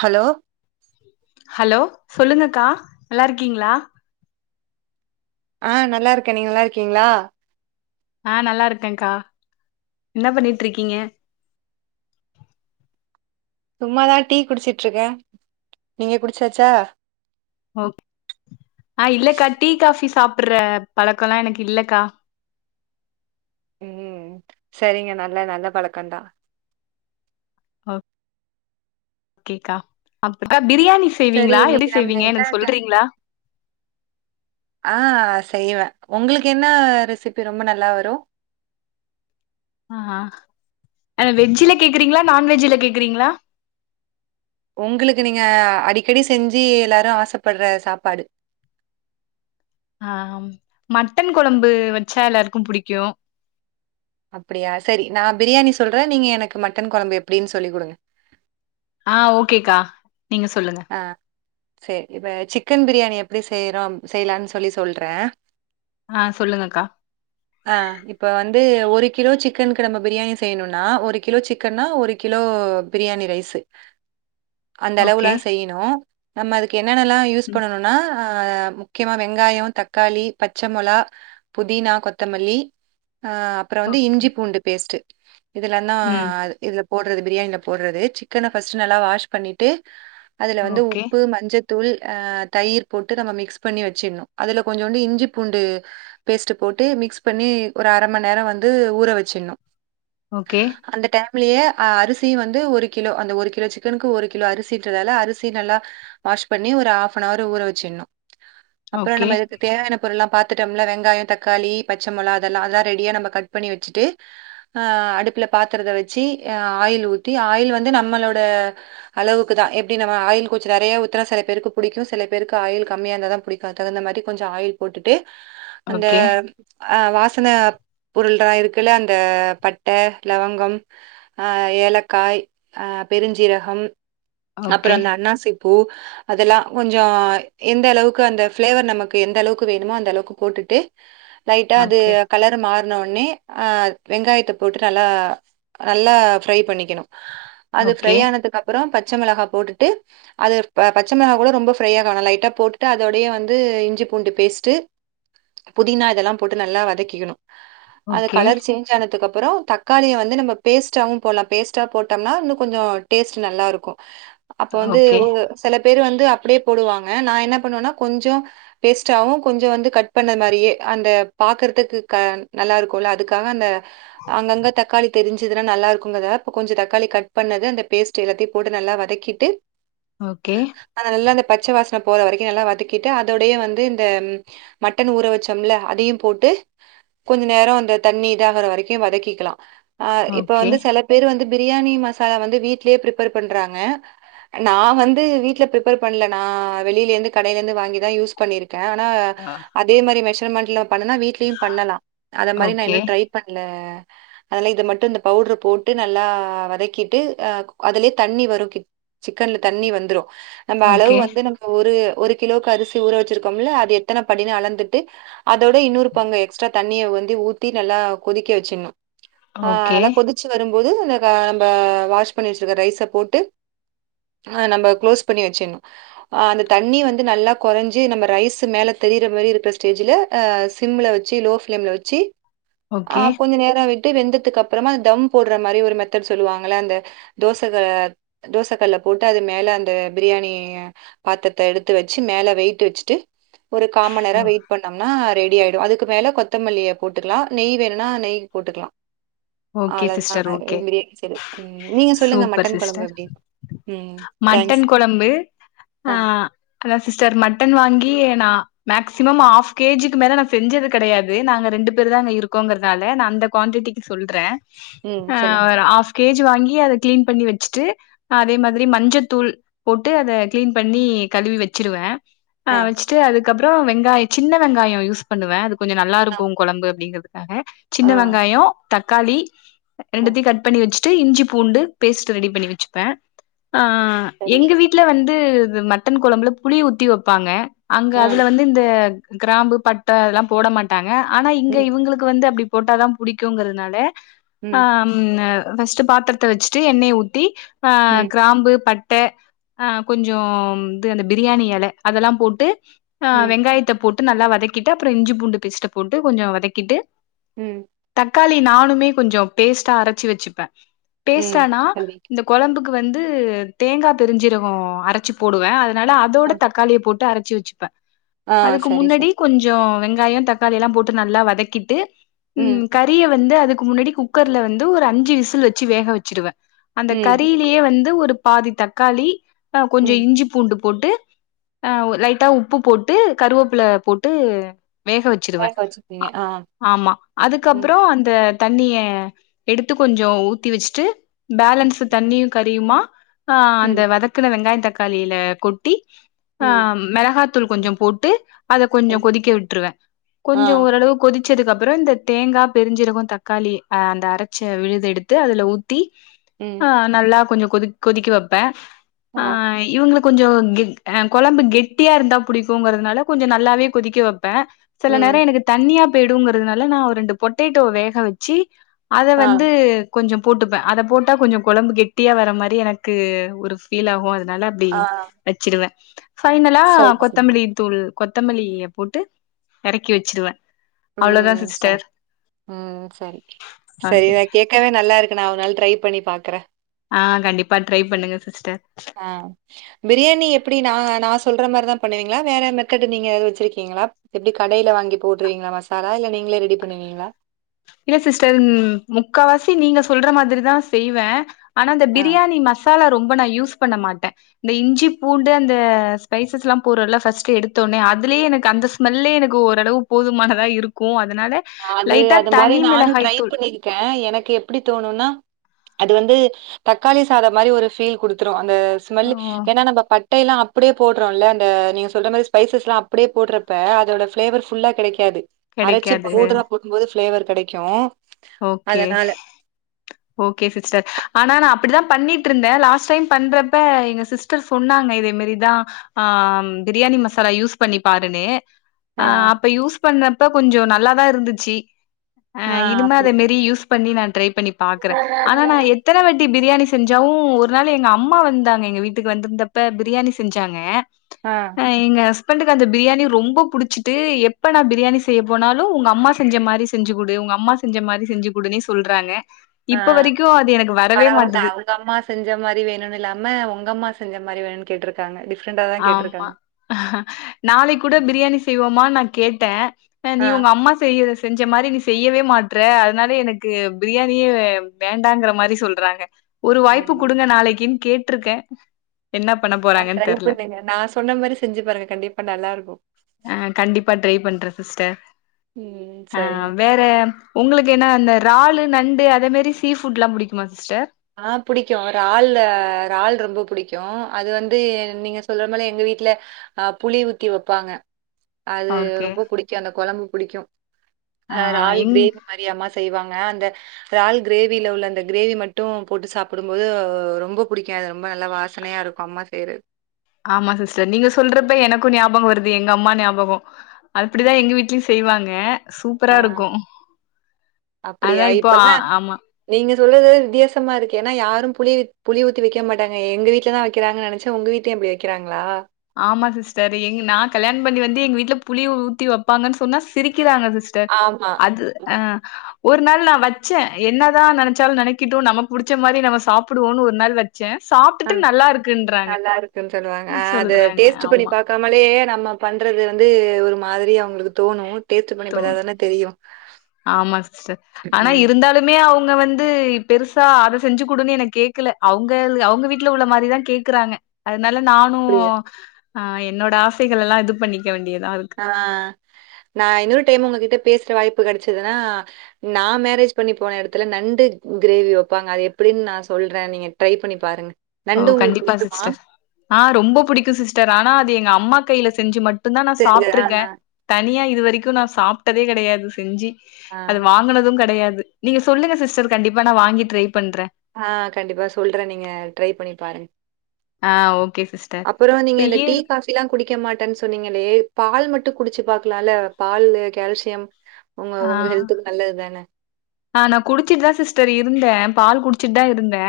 Hello hello சொல்லுங்கக்கா நல்லாருக்கீங்ளா ஆ நல்லாருக்கே நீங்க நல்லாருக்கீங்ளா ஆ நல்லாருக்கேகா இன்ன பண்ணிட்ருக்கீங்க சும்மாதா டீ குடிச்சிட்ருக்கே நீங்க குடிச்சாச்சா ஓ ஆ இல்லக்கா டீ காஃபி சாப்புற்ற பழக்கோலா எனக்கில்லக்கா ம் சரிங்க நல்ல நல்ல பழக்கந்தா ஒ கேகா அப்ற பிரியாணி ஸ் சரி செய்வீங்ளா எப்டி இன்னைக்கு நம்ம செய்வீங்க என்ன எனக் ட- சொல்றீங்ளா ஆ செய்வ ஒங்ளுக் என்ன ரெசிபி ரொம்ப நல்லா வரு ஆ அது வெஜ்ல கேக்குறீங்ளா நான்வெஜ்ல கேக்குறீங்ளா ஒங்ளுக் நீங்க அடிக்கடி செஞ்சி எல்லாரு ஆசைப்பட்ற சாப்பாடு ஆ மட்டன் கொழம்பு வச்சா எல்லாருக்கு புடிக்கு அப்டியா செரி நா பிரியாணி சொல்றே நீங்க எனக் மட்டன் கொழம்பு எப்டின் சொல்லி குடுங்க ஆ ஓகேகா நீங்க சொல்லுங்க ஆ செ இப்ப சிக்கன் பிரியாணி எப்டி செய்றோ அப் செய்லான் சொல்லி சொல்றே ஆ சொல்லுங்க்கா ஆ இப்ப வந்து ஒரு கிலோ சிக்கன்க்கு நம்ம பிரியாணி செய்ணுனா ஒரு கிலோ சிக்கன்னா ஒரு கிலோ பிரியாணி ரைஸு அந்த ஓகே அளவுல்லா செய்ணு நம்ம அதுக்கு என்னென்னல்லா யூஸ் ம் பண்ணனுனா ஆ முக்கியமா வெங்காய தக்காளி பச்ச மொளா புதினா கொத்தமல்லி அ அப்ற வந்து ஓகே இஞ்சி பூண்டு பேஸ்ட்டு இதுலனா ம் இதுல போட்றது பிரியாணில போட்றது சிக்கன ஃபஸ்ட் நல்லா வாஷ் பண்ணிட்டு அதுல வந்து ஓகே உப்பு மஞ்சத் தூள் அ தயிர் போட்டு நம்ம மிக்ஸ் பண்ணி வச்சிட்ணு அதுல கொஞ்சோண்டு இஞ்சி பூண்டு பேஸ்ட் போட்டு மிக்ஸ் பண்ணி ஒரு அரை மண் நேரோ வந்து ஊற வச்சிட்ணு ஓகே அந்த டைம்லயே அரிசி வந்து ஒரு கிலோ அந்த ஒரு கிலோ சிக்கனுக்கு ஒரு கிலோ அரிசிட்றதால அ ரிசி நல்லா வாஷ் பண்ணி ஒரு ஹாஃப் அன் அர் ஊற வச்சிட்னு அப்ரோ ஓகே நம்ம தேவையான பொருள்ல்லா பாத்துட்டோம்ல வெங்காயோ தக்காளி பச்ச மொளா அதெல்லா அத ரெடியா நம்ம கட் பண்ணி வச்ட்டு அ அடுப்புல பாத்திரத்த வச்சு அ ஆயில் ஊத்தி ஆயில் வந்து நம்மளோட அளவுக்கு தா எப்டி நம் ஆயில் கொஞ்சோ நெறைய ஊத்துனா சில பேருக்கு பிடிக்கு சில பேருக்கு ஆயில் கம்மியா இருந்தா தா புடிக்கு தகுந்த மாரி கொஞ்ச ஆயில் போட்டுட்டு அந்த ஓகே அ வாசன பொருள்ல்ட்றா இருக்குல்ல அந்த பட்ட லவங்கம் அ ஏலக்காய் அ பெருஞ்சீரகம் அப்றோ ஓகே அந்த அன்னாசி பூ அதெல்லா கொஞ்சோ எந்த அளவுக்கு அந்த ஃப்ளேவர் நமக்கு எந்த அளவுக்கு வேணுமோ அந்த அளவுக்கு போட்டுட்டு லைட்டா அது ஓகே கலரு மாறுன வொன்னே அ வெங்காயத்த போட்டு நல்லா நல்லா ஃப்ரை பண்ணிக்கணு அது ஃப்ரை ஓகே ஆனதுக்கு அப்றோம் பச்ச மிளகா போட்டுட்டு அது பச்ச மிளகா கூட ரொம்ப ஃப்ரை ஆக வேணா லைட்டா போட்டுட்டு அதோடயே வந்து இஞ்சி பூண்டு பேஸ்ட்டு புதினா இதெல்லா போட்டு நல்லா வதக்கிக்கணு அத ஓகே கலர் சேஞ் சானத்துக்கு அப்றோ தக்காளிய வந்து நம்ம பேஸ்ட்டாவும் போட்லா பேஸ்ட்டா போட்டோம்னா இன்னு கொஞ்சோ டேஸ்ட் நல்லாருக்கு அப்ப வந்து ஓகே சில பேரு வந்து அப்டியே போடுவாங்க நா என்ன பண்ணுவேன்னா கொஞ்சோ வேஸ்ட்டாவு கொஞ்சோ வந்து கட் பண்ண மாரியே அந்த பாக்குறதுக்கு நல்லா இருக்குல்ல அதுக்காக அந்த அங்கங்க தக்காளி தெரிஞ்சதுன்னா நல்லா இருக்குங்கத கொஞ்சோ தக்காளி கட் பண்ணது அந்த பேஸ்ட் எல்லாத்தையு போட்டு நல்லா வதக்கிட்டு ஓகே அத நல்லா அந்த பச்ச வாசன போற வரைக்கு நல்லா வதக்கிட்டு அதோடயே வந்து இந்த மட்டன் ஊற வச்சம்ல அதையு போட்டு கொஞ்சோ நேரோ அந்த தண்ணி இதாகற வரைக்கு வதக்கிக்கலா ஆ இப்ப ஓகே வந்து சில பேர் வந்து பிரியாணி மசாலா வந்து வீட்லே பிரிப்பேர் பண்றாங்க நா வந்து வீட்ல ப்ரிப்பேர் பண்ணல நா வெளியில இந்து கடைய்ல இந்து வாங்கிதா யூஸ் பண்ணிர் க்கே னா அ அதே மாரி மெஷர்மெண்ட்ல பண்ணுனா வீ்ட்லயு பண்ணலா அத மாரி நா ஓகே இன்னு ட்ரை பண்ல அதால இத மட்டு இந்த பவுட்ரு போட்டு நல்லா வதக்கிட்டு அ அதுலே தண்ணி வரு கிட் சிக்கன்ல தண்ணி வந்துரு நம்ம அளவு ஓகே வந்து நம் ஒரு ஒரு கிலோக்கு அரிசி ஊற வச்சிருக்கோம்ல அது எத்தன படினு அளந்துட்டு அதோட இன்னொரு பங்க எக்ஸ்ட்ரா தண்ணிய வந்து ஊத்தி நல்லா கொதிக்க வச்சிட்ணு ஆ ஓகே நல்லா கொதிச்சு வரும்போது அந்த கா நம்ப வாஷ் பண்ணி வச்சிருக்ற ரைஸ போட்டு ஆ நம்ப க்ளோஸ் பண்ணி வச்சிட்ணு ஆ அந்த தண்ணி வந்து நல்லா கொறஞ்சி நம்ம ரைஸ் மேல தெரிய்ற மாரி இருக்ற ஸ்டேஜ்ல அ சிம்ல வெச்சி லோ ஃபிளேம்ல வெச்சி அ ஓகே கொஞ்ச நேரோ விட் ட்டு வெந்ததுக்கு அப்பறமா தம் போட்ற மாரி ஒரு மெத்தட் சொல்லுவாங்கள்ல அந்த தோச க தோச கல்ல போட்டு அது மேல அந்த பிரியாணி பாத்திரத்த எடுத்து வச்சு மேல வெயிட் வச்சுட்டு ஒரு காமண் நேரோ ஓ- வெயிட் பண்ணோம்னா ரெடி ஆயிடு அதுக்கு மேல கொத்தமல்லிய போட்டுக்கலா நெய் வேணுனா நெய் போட்டுக்லா ஓகே அவ்ளோதா சிஸ்டர் ஓகே பிரியாணி செய்றது நீங்க சொல்லுங்க சூப்பர் மட்டன் கொழம்பு சிஸ்டர் எ ம் தாங்க்ஸ் அ அதான் சிஸ்டர் மட்டன் வாங்கி நா மேக்சிமம் ஆஃப் கேஜிக்கு மேல நா செஞ்சது கெடையாது நாங்க ரெண்டு பேரு தாங்க இருக்கோங்கறதால நா அந்த குவான்டிட்டிக்கு சொல்றே ம் எ சொல்லுங்க ஒரு ஆஃப் கே ஜி வாங்கி அத க்ளீன் பண்ணி வச்சுட்டு அதே மாதிரி மஞ்சத்தூள் போட்டு அத க்ளீன் பண்ணி கழுவி வச்சிற்வே ஆ வெச்சுட்டு அதுக்கப்றோ வெங்காயோ சின்ன வெங்காயோ யூஸ் பண்ணுவே அது கொஞ்சோ ஆ நல்லாருக்கு கொழம்பு அப்டிங்கறதுக்காக சின்ன ஆ வெங்காயோ தக்காளி ஆ ரெண்டுத்தையு கட் பண்ணி வச்சுட்டு இஞ்சி பூண்டு பேஸ்ட் ரெடி பண்ணி வச்சுப்பே ஆ சரி எங்க வீட்ல வந்து மட்டன் கொழம்புல புளி ஊத்தி வப்பாங்க அங்க ஆ அதுல வந் இந்த க்ராம்பு பட்ட அதெல்லா போட மாட்டாங்க ஆனா இங்க ம் இவங்களுக்கு வந்து அப்டி போட்டாதா புடிக் குங்கறனால ஆ ம் ஃபர்ஸ்ட்டு பாத்ரத்த வச்சுட்டு எண்ணெய்ய ஊத்தி ஆ ம் க்ராம்பு பட்ட ஆ கொஞ்சோ இது அந்த பிரியாணி எல அதெல்லா போட்டு ஆ ம் வெங்காயத்த போட் டு நல்லா வதக்கிட்டு அப்ற இஞ்சி பூண்டு பேஸ்ட்ட போட்டு கொஞ்ச வதக்கிட்டு ம் தக்காளி நானுமே கொஞ்ச பேஸ்ட்டா அரச்சு வச்சுப்பே ம் பேஸ்ட்டானா சரி இந்த கொழம்புக்கு வந்து தேங்கா பெருஞ்சீரக அரச் சு போடுவே அதனால ஆ அதோட தக்காளிய போட்டு அரைச்சி வச்சுப்பே ஆ அதுக்கு சரி சரி முன்னடி கொஞ்ச வெங்காய தக்காளி எல்லா போட்டு நல்லா வதக்கிட்டு ம் கறிய வந்து அதுக்கு முன்னடி குக்கர்ல வந்து ஒரு அஞ்சு விசில் வச்சு வேக வச்சிருவே அந்த ம் கறிலேயே வந்து ஒரு பாதி தக்காளி ஆ கொஞ்ச ம் இஞ்சிப் பூண்டு போட்டு ஆ லைட்டா உப்பு போட்டு கருவேப்ல போட்டு வேக வச்சிருவே வேக வச்சிருக்கீங்க அ ஆ ஆமா அதுக் ம் அந்த தண்ணிய எடுத்து கொஞ்ச ஊத்தி வச்சுட்டு பேலன்ஸ் தண்ணியு க மா அஹ் ம் அந்த வதக்குன வெங்காய தக்காளில கொட்டி ஆ ம் மெளகாத்தூள் கொஞ்ச போட்டு அத கொஞ்ச ம் கொதிக்க விட்ருவே ஆ கொஞ்ச ஓரளவு கொதிச்சதுக்கு அப்ற இந்த தேங்கா பெரிஞ்சீரக தக்காளி் அ அந்த அரச்ச விழுத எடுத்து அதுல ஊத்தி ஆ ம் நல்லா கொஞ்ச கொதிக் கொதிக்க வைப்பே ஆ இவங்களுக்கு கொஞ்ச கெட் அ கொழம்பு கெட்டியா இருந்தா புடிக்குங்கறதுனால கொஞ்ச நல்லாவே கொதிக்க வப்பே சில ம் நேரம் எனக்கு தண்ணியா போய்டுங்கறதுனால நா ஒரு ரெண்டு பொட்டேட்டோ வேக வச்சு அத ஆ வந்து கொஞ்ச போட்டுப்பே அத போட்டா கொஞ்ச கொழம்பு கெட்டியா வர மாரி எனக்கு ஒரு ஃபீல் ஆகு அதனால அப்டி ஆ வச்சுருவே ஃபைனல்லா சரி சரி கொத்தமல்லி தூள் கொத்தமல்லிய போட்டு எறக்கி வச்சுருவே ம் ச ம் சரி ஓகே சரிதா கேக் கவே நல்லா இருக்கு நா ஒரு நாள் ட்ரை பண்ணி பாக்குறே ஆ கண்டிப்பா ட்ரை பண்ணுங்க சிஸ்டர் ஆ பிரியாணி எப்டி நா நா சொல்ற மாரிதா பண்ணுவீங்களா வேற மெத்தடு நீங்க வச்சுருக்கீங்களா எப்டி கடைல வாங்கி போட்ருவிங்ளா மசாலா இல்ல நீங்களே ரெடி பண்ணுவீங்ளா இல்ல சிஸ்டர் ம் முக்காவாசி நீங்க சொல்ற மாதிரிதா செய்வே ஆனா இந்த ஆ பிரியாணி மசா லா ரொம்ப நா யூஸ் பண்ண மாட்டே இந்த இஞ்சி பூண்டு அந்த ஸ்பைசஸ் எல்லா போறோம்ல ஃபர்ஸ்ட் எடுத்தோனே அதுலே எனக்கு அந்த ஸ்மெல்லே எனக்கு ஓரளவு போதுமானதா இருக்கு அதனால அது லைட்டா அது மாரி தனி நானு ட்ரை மிளகாய் தூள் பண்ணி ர்க்கே எனக்கு எப்டி தோணுன்னா அது வந்து தக்காளி சாதம் மாரி ஒரு ஃபீல் குடுத் ரு அந்த ஸ்மெல் ஓ ஏன்னா நம்ப பட் டைல்லா அப்டே போடுறோல்ல அந்த நீங்க சொல்ற மாரி ஸ்பைஸ்லா அப்டே போட்றப்ப அதோட ஃபிளேவர் ஃபுல்லா கெடைக்காது அரைச்சு கெடக்காது பவுடரா போடும்போது ஃப்ளேவர் கெடக்கு ஓகே ஓகே சிஸ்டர் ஆனா நா அப்பிடிதா பண்ணிட்ருந்த லாஸ்ட் டைம் பண்றப்ப எங்க சிஸ் டர் சொன்னாங்க இதேமேரிதா அ பிரியாணி மசாலா யூஸ் பண்ணி பாருனு ஆ அ அப்ப யூஸ் பண்ணப்ப கொஞ்சோ நல்லாதா இருந்துச்சி அ ஆ இனிமத் அப்டி த்ரி யூஸ் பண்ணி நா ட்ரை பண்ணி பாக்குற ஆனா நா எத்தனவாட்டி பிரியாணி செஞ்சாவும் ஒரு நாள் எங்கம்மா வந்தாங்க எங்க வீட்டுக்கு வந்துருந்தப்ப பிரியாணி செஞ்சாங்க அ அ எங்க ஹஸ்பண்டுக்கு அந்த பிரியாணி ரொம்ப புடிச்சுட்டு எப்ப நா பிரியாணி செய்ய போனாலு உங்கம்மா செஞ்ச மாரி செஞ்சு குடு ஒங்கம்மா செஞ்சமாரி செஞ்சு குடுனே சொல்றாங்க இப்ப வரைக்கு அது எனக்கு வரவே மாட்டுது எங்கம்மா செஞ்சமாரி வேணுன்னில்லாம ஒங்கம்மா செஞ்ச மாரி வேணுன் கேட்ருக்காங்க டிஃப்ரெண்டா தா கேட்ருக்காங்க அ நாளைக்கூட பிரியாணி செய்வோமான் நா கேட்டே அ நீ ஆ ஒங்கம்மா செய்யிற செஞ்ச மாரி நீ செய்யவே மாட்ற அதுனால எனக்கு பிரியாணியே வேண்டாங்குற மாரி சொல்றாங்க ஒரு வாய்ப்பு ஐயோ! குடுங்க நாளக்கின் கேட்ருகே என்ன பண்ணப்போ ஆ ட்ரை பண்ணுங்க நா சொன்ன மாரி செஞ்சு பாருங்க கண்டிப்பா நல்லாருக்கு அ கண்டிப்பா ட்ரைப்பண்றன் சிஸ்டர் ம் அ சரிங்க வேற உங்களுக்கு என்ன அந்த றாலு நண்டு அதே மாரி சீ ஃபுட்லா புடிக்குமா சிஸ்டர் அ புடிக்கு றால் றால் ரொம்ப புடிக்கும் அது வந்து நீங்க சொல்ற போல எங்க வீட்ல அ புளி ஊத்தி வப்பாங்க அது ஓகே. ரொம்ப புடிக்கு அந்த கொழம்பு புடிக்கும் ஆ அ றால் எங் க்ரே மெரி அம்மா செய்வாங்க அந்த றால் க்ரேவில உள்ள அந்த க்ரேவி மட் டும் போட்டு சாப்புடும் போது ரொம்ப புடிக்கு அது ரொம்ப நல்லா வாசனயாருக்கும் அம்மா செய்றது ஆமா சிஸ்டர் நீங்க சொல்றப்ப எனக்கு ஞாபகம் வருது எங்கம்மா ஞாபகோ அப்டிதா எங்க வீட்லியு செய்வாங்க ஆ சூப்பராருக்கு அப்படியா? அதா இப்போ அ இப்பலாம் ஆமா நீங்க சொல்றது வித்தியாசமாருக்கு எனா யாரும் புளி புளி ஊத்தி வெக்க மாட்டாங்க எங்க வீட்லதா வெக்கிறாங்க நெனச்ச உங்க வீட் லயு அப்டி வக்கிறாங்ளா ஆமா சிஸ்டர் எங் நா கல்யாண பண்ணி வந்து எங்க வீட்ல புளிய ஊத்தி வப்பாங்கன் சொன்னா சிரிக்கிறாங்க சிஸ் டர் ஆமா. அது அ ஒரு நாள் நா வச்சே என்னதா நெனச்சாலு நெனக்கிட்டு நமக் புடிச்ச மாரி நம்ம சாப்புடுவோன் ஒரு நாள் வச் சன் சாப்ட்டுட்டு நல்லாருக்குன்றாங்க சொல் சொல்லுவாங்க ஆ அது டேஸ்ட்டு பண்ணி பாக் கமலே நம்ம பண்றது வந்து ஒரு மாதிரி அவுங்களுக்கு தோணு தோண் ஆமா சிஸ்டர் ஆனா ம் இருந்தாலு உண்மையா அவுங்க வந்து பெருசா அத செஞ்சு குடுங்க என கேக்குல அவுங்கல் அவுங்க வீட்ல உள்ள மாரி கேக்குறாங்க அதுனால நானு அப்படியா? ஆ என்னோட ஆசைகளலா இது பண்ணிக்க வேண்டியதா அ நா இன்னோரு டைம் உங்ககிட்ட பேசுற வாய்ப்பு கெடச்சுதுனா நா மேரேஜ் பண்ணி போன எடத்துல நண்டு க்ரேவி வப்பாங்க அது எப்பிடின் நா சொல்ற நீங்க ட்ரை பண்ணி பாருங்க ஓ நண்டு உங்களுக்கு கண்டிப்பா புடிக்குமா சிஸ்டர் ஆ ரொம்ப புடிக்கு சிஸ்டர் ஆனா அது எங்கம்மா கையில செஞ்சு மட்டுந் தா நா தெரிஞ்ச ஆ சாப்ட்டுருக்கே தனியா இது வரைக்கு நா சாப்ட்டதே கெடையாது செஞ்சு ஆ அத வாங்குனது கெடையாது நீங்க சொல்லுங்க சிஸ்டர் கண்டிப்பா நா வாங்கி ட்ரை பண்ற அ கண்டிப்பா சொல்ற நீங்க ட்ரை பண்ணி பாருங்க அ ஓகே சிஸ் அப்போறோ நீங்க இந்த டீ கா பிலா குடிக்க மாட்டன் சொன்னீங்கலே பால் மட்டு குடிச்சு பாக்லால பால்லு கால்சியம் உங்க உங்க ஹெல்த்துக்கு நல்லது தான அ நா குடிச்சிட்டு தா சிஸ்டர் இருந்தே பால் குடிச்சுட்டு தா இருந்தே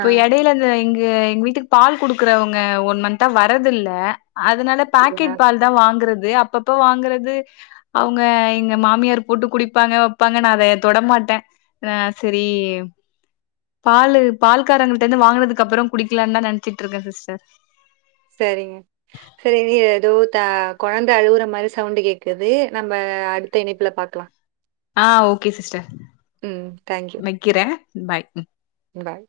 ஆ எடைய்ல இந்த இங்க எங்க வீட்டுக்கு பால் குடுக்குறவங்க ஒன் மந்த்தா வரது இல்ல அதனால அப்படியா? பாக்கெட் பால் தா வாங்கறது அப்பப்ப வாங்கறது அவங்க எங்க மாமியார் போட்டு குடிப்பாங்க வைப்பாங்கனு அத தொடமாட்டே அ சரி பாலு பால்காரங்கிட்ட வாங்கினதுக்கு அப்றோ குடிக்கலான்னு தா நெனச்சிட்டு இருக்கே சிஸ்டர் சரிங்க சரி நீ ஏதோ த கொழந்த அழுவுற மாரி சவுண்டு கேக்குது நம்ம அடுத்த இணைப்புல பாக்கலா ஆ ஓகே சிஸ்டர் ம் தேங்க்யூ வக்கிரே பாய் பாய்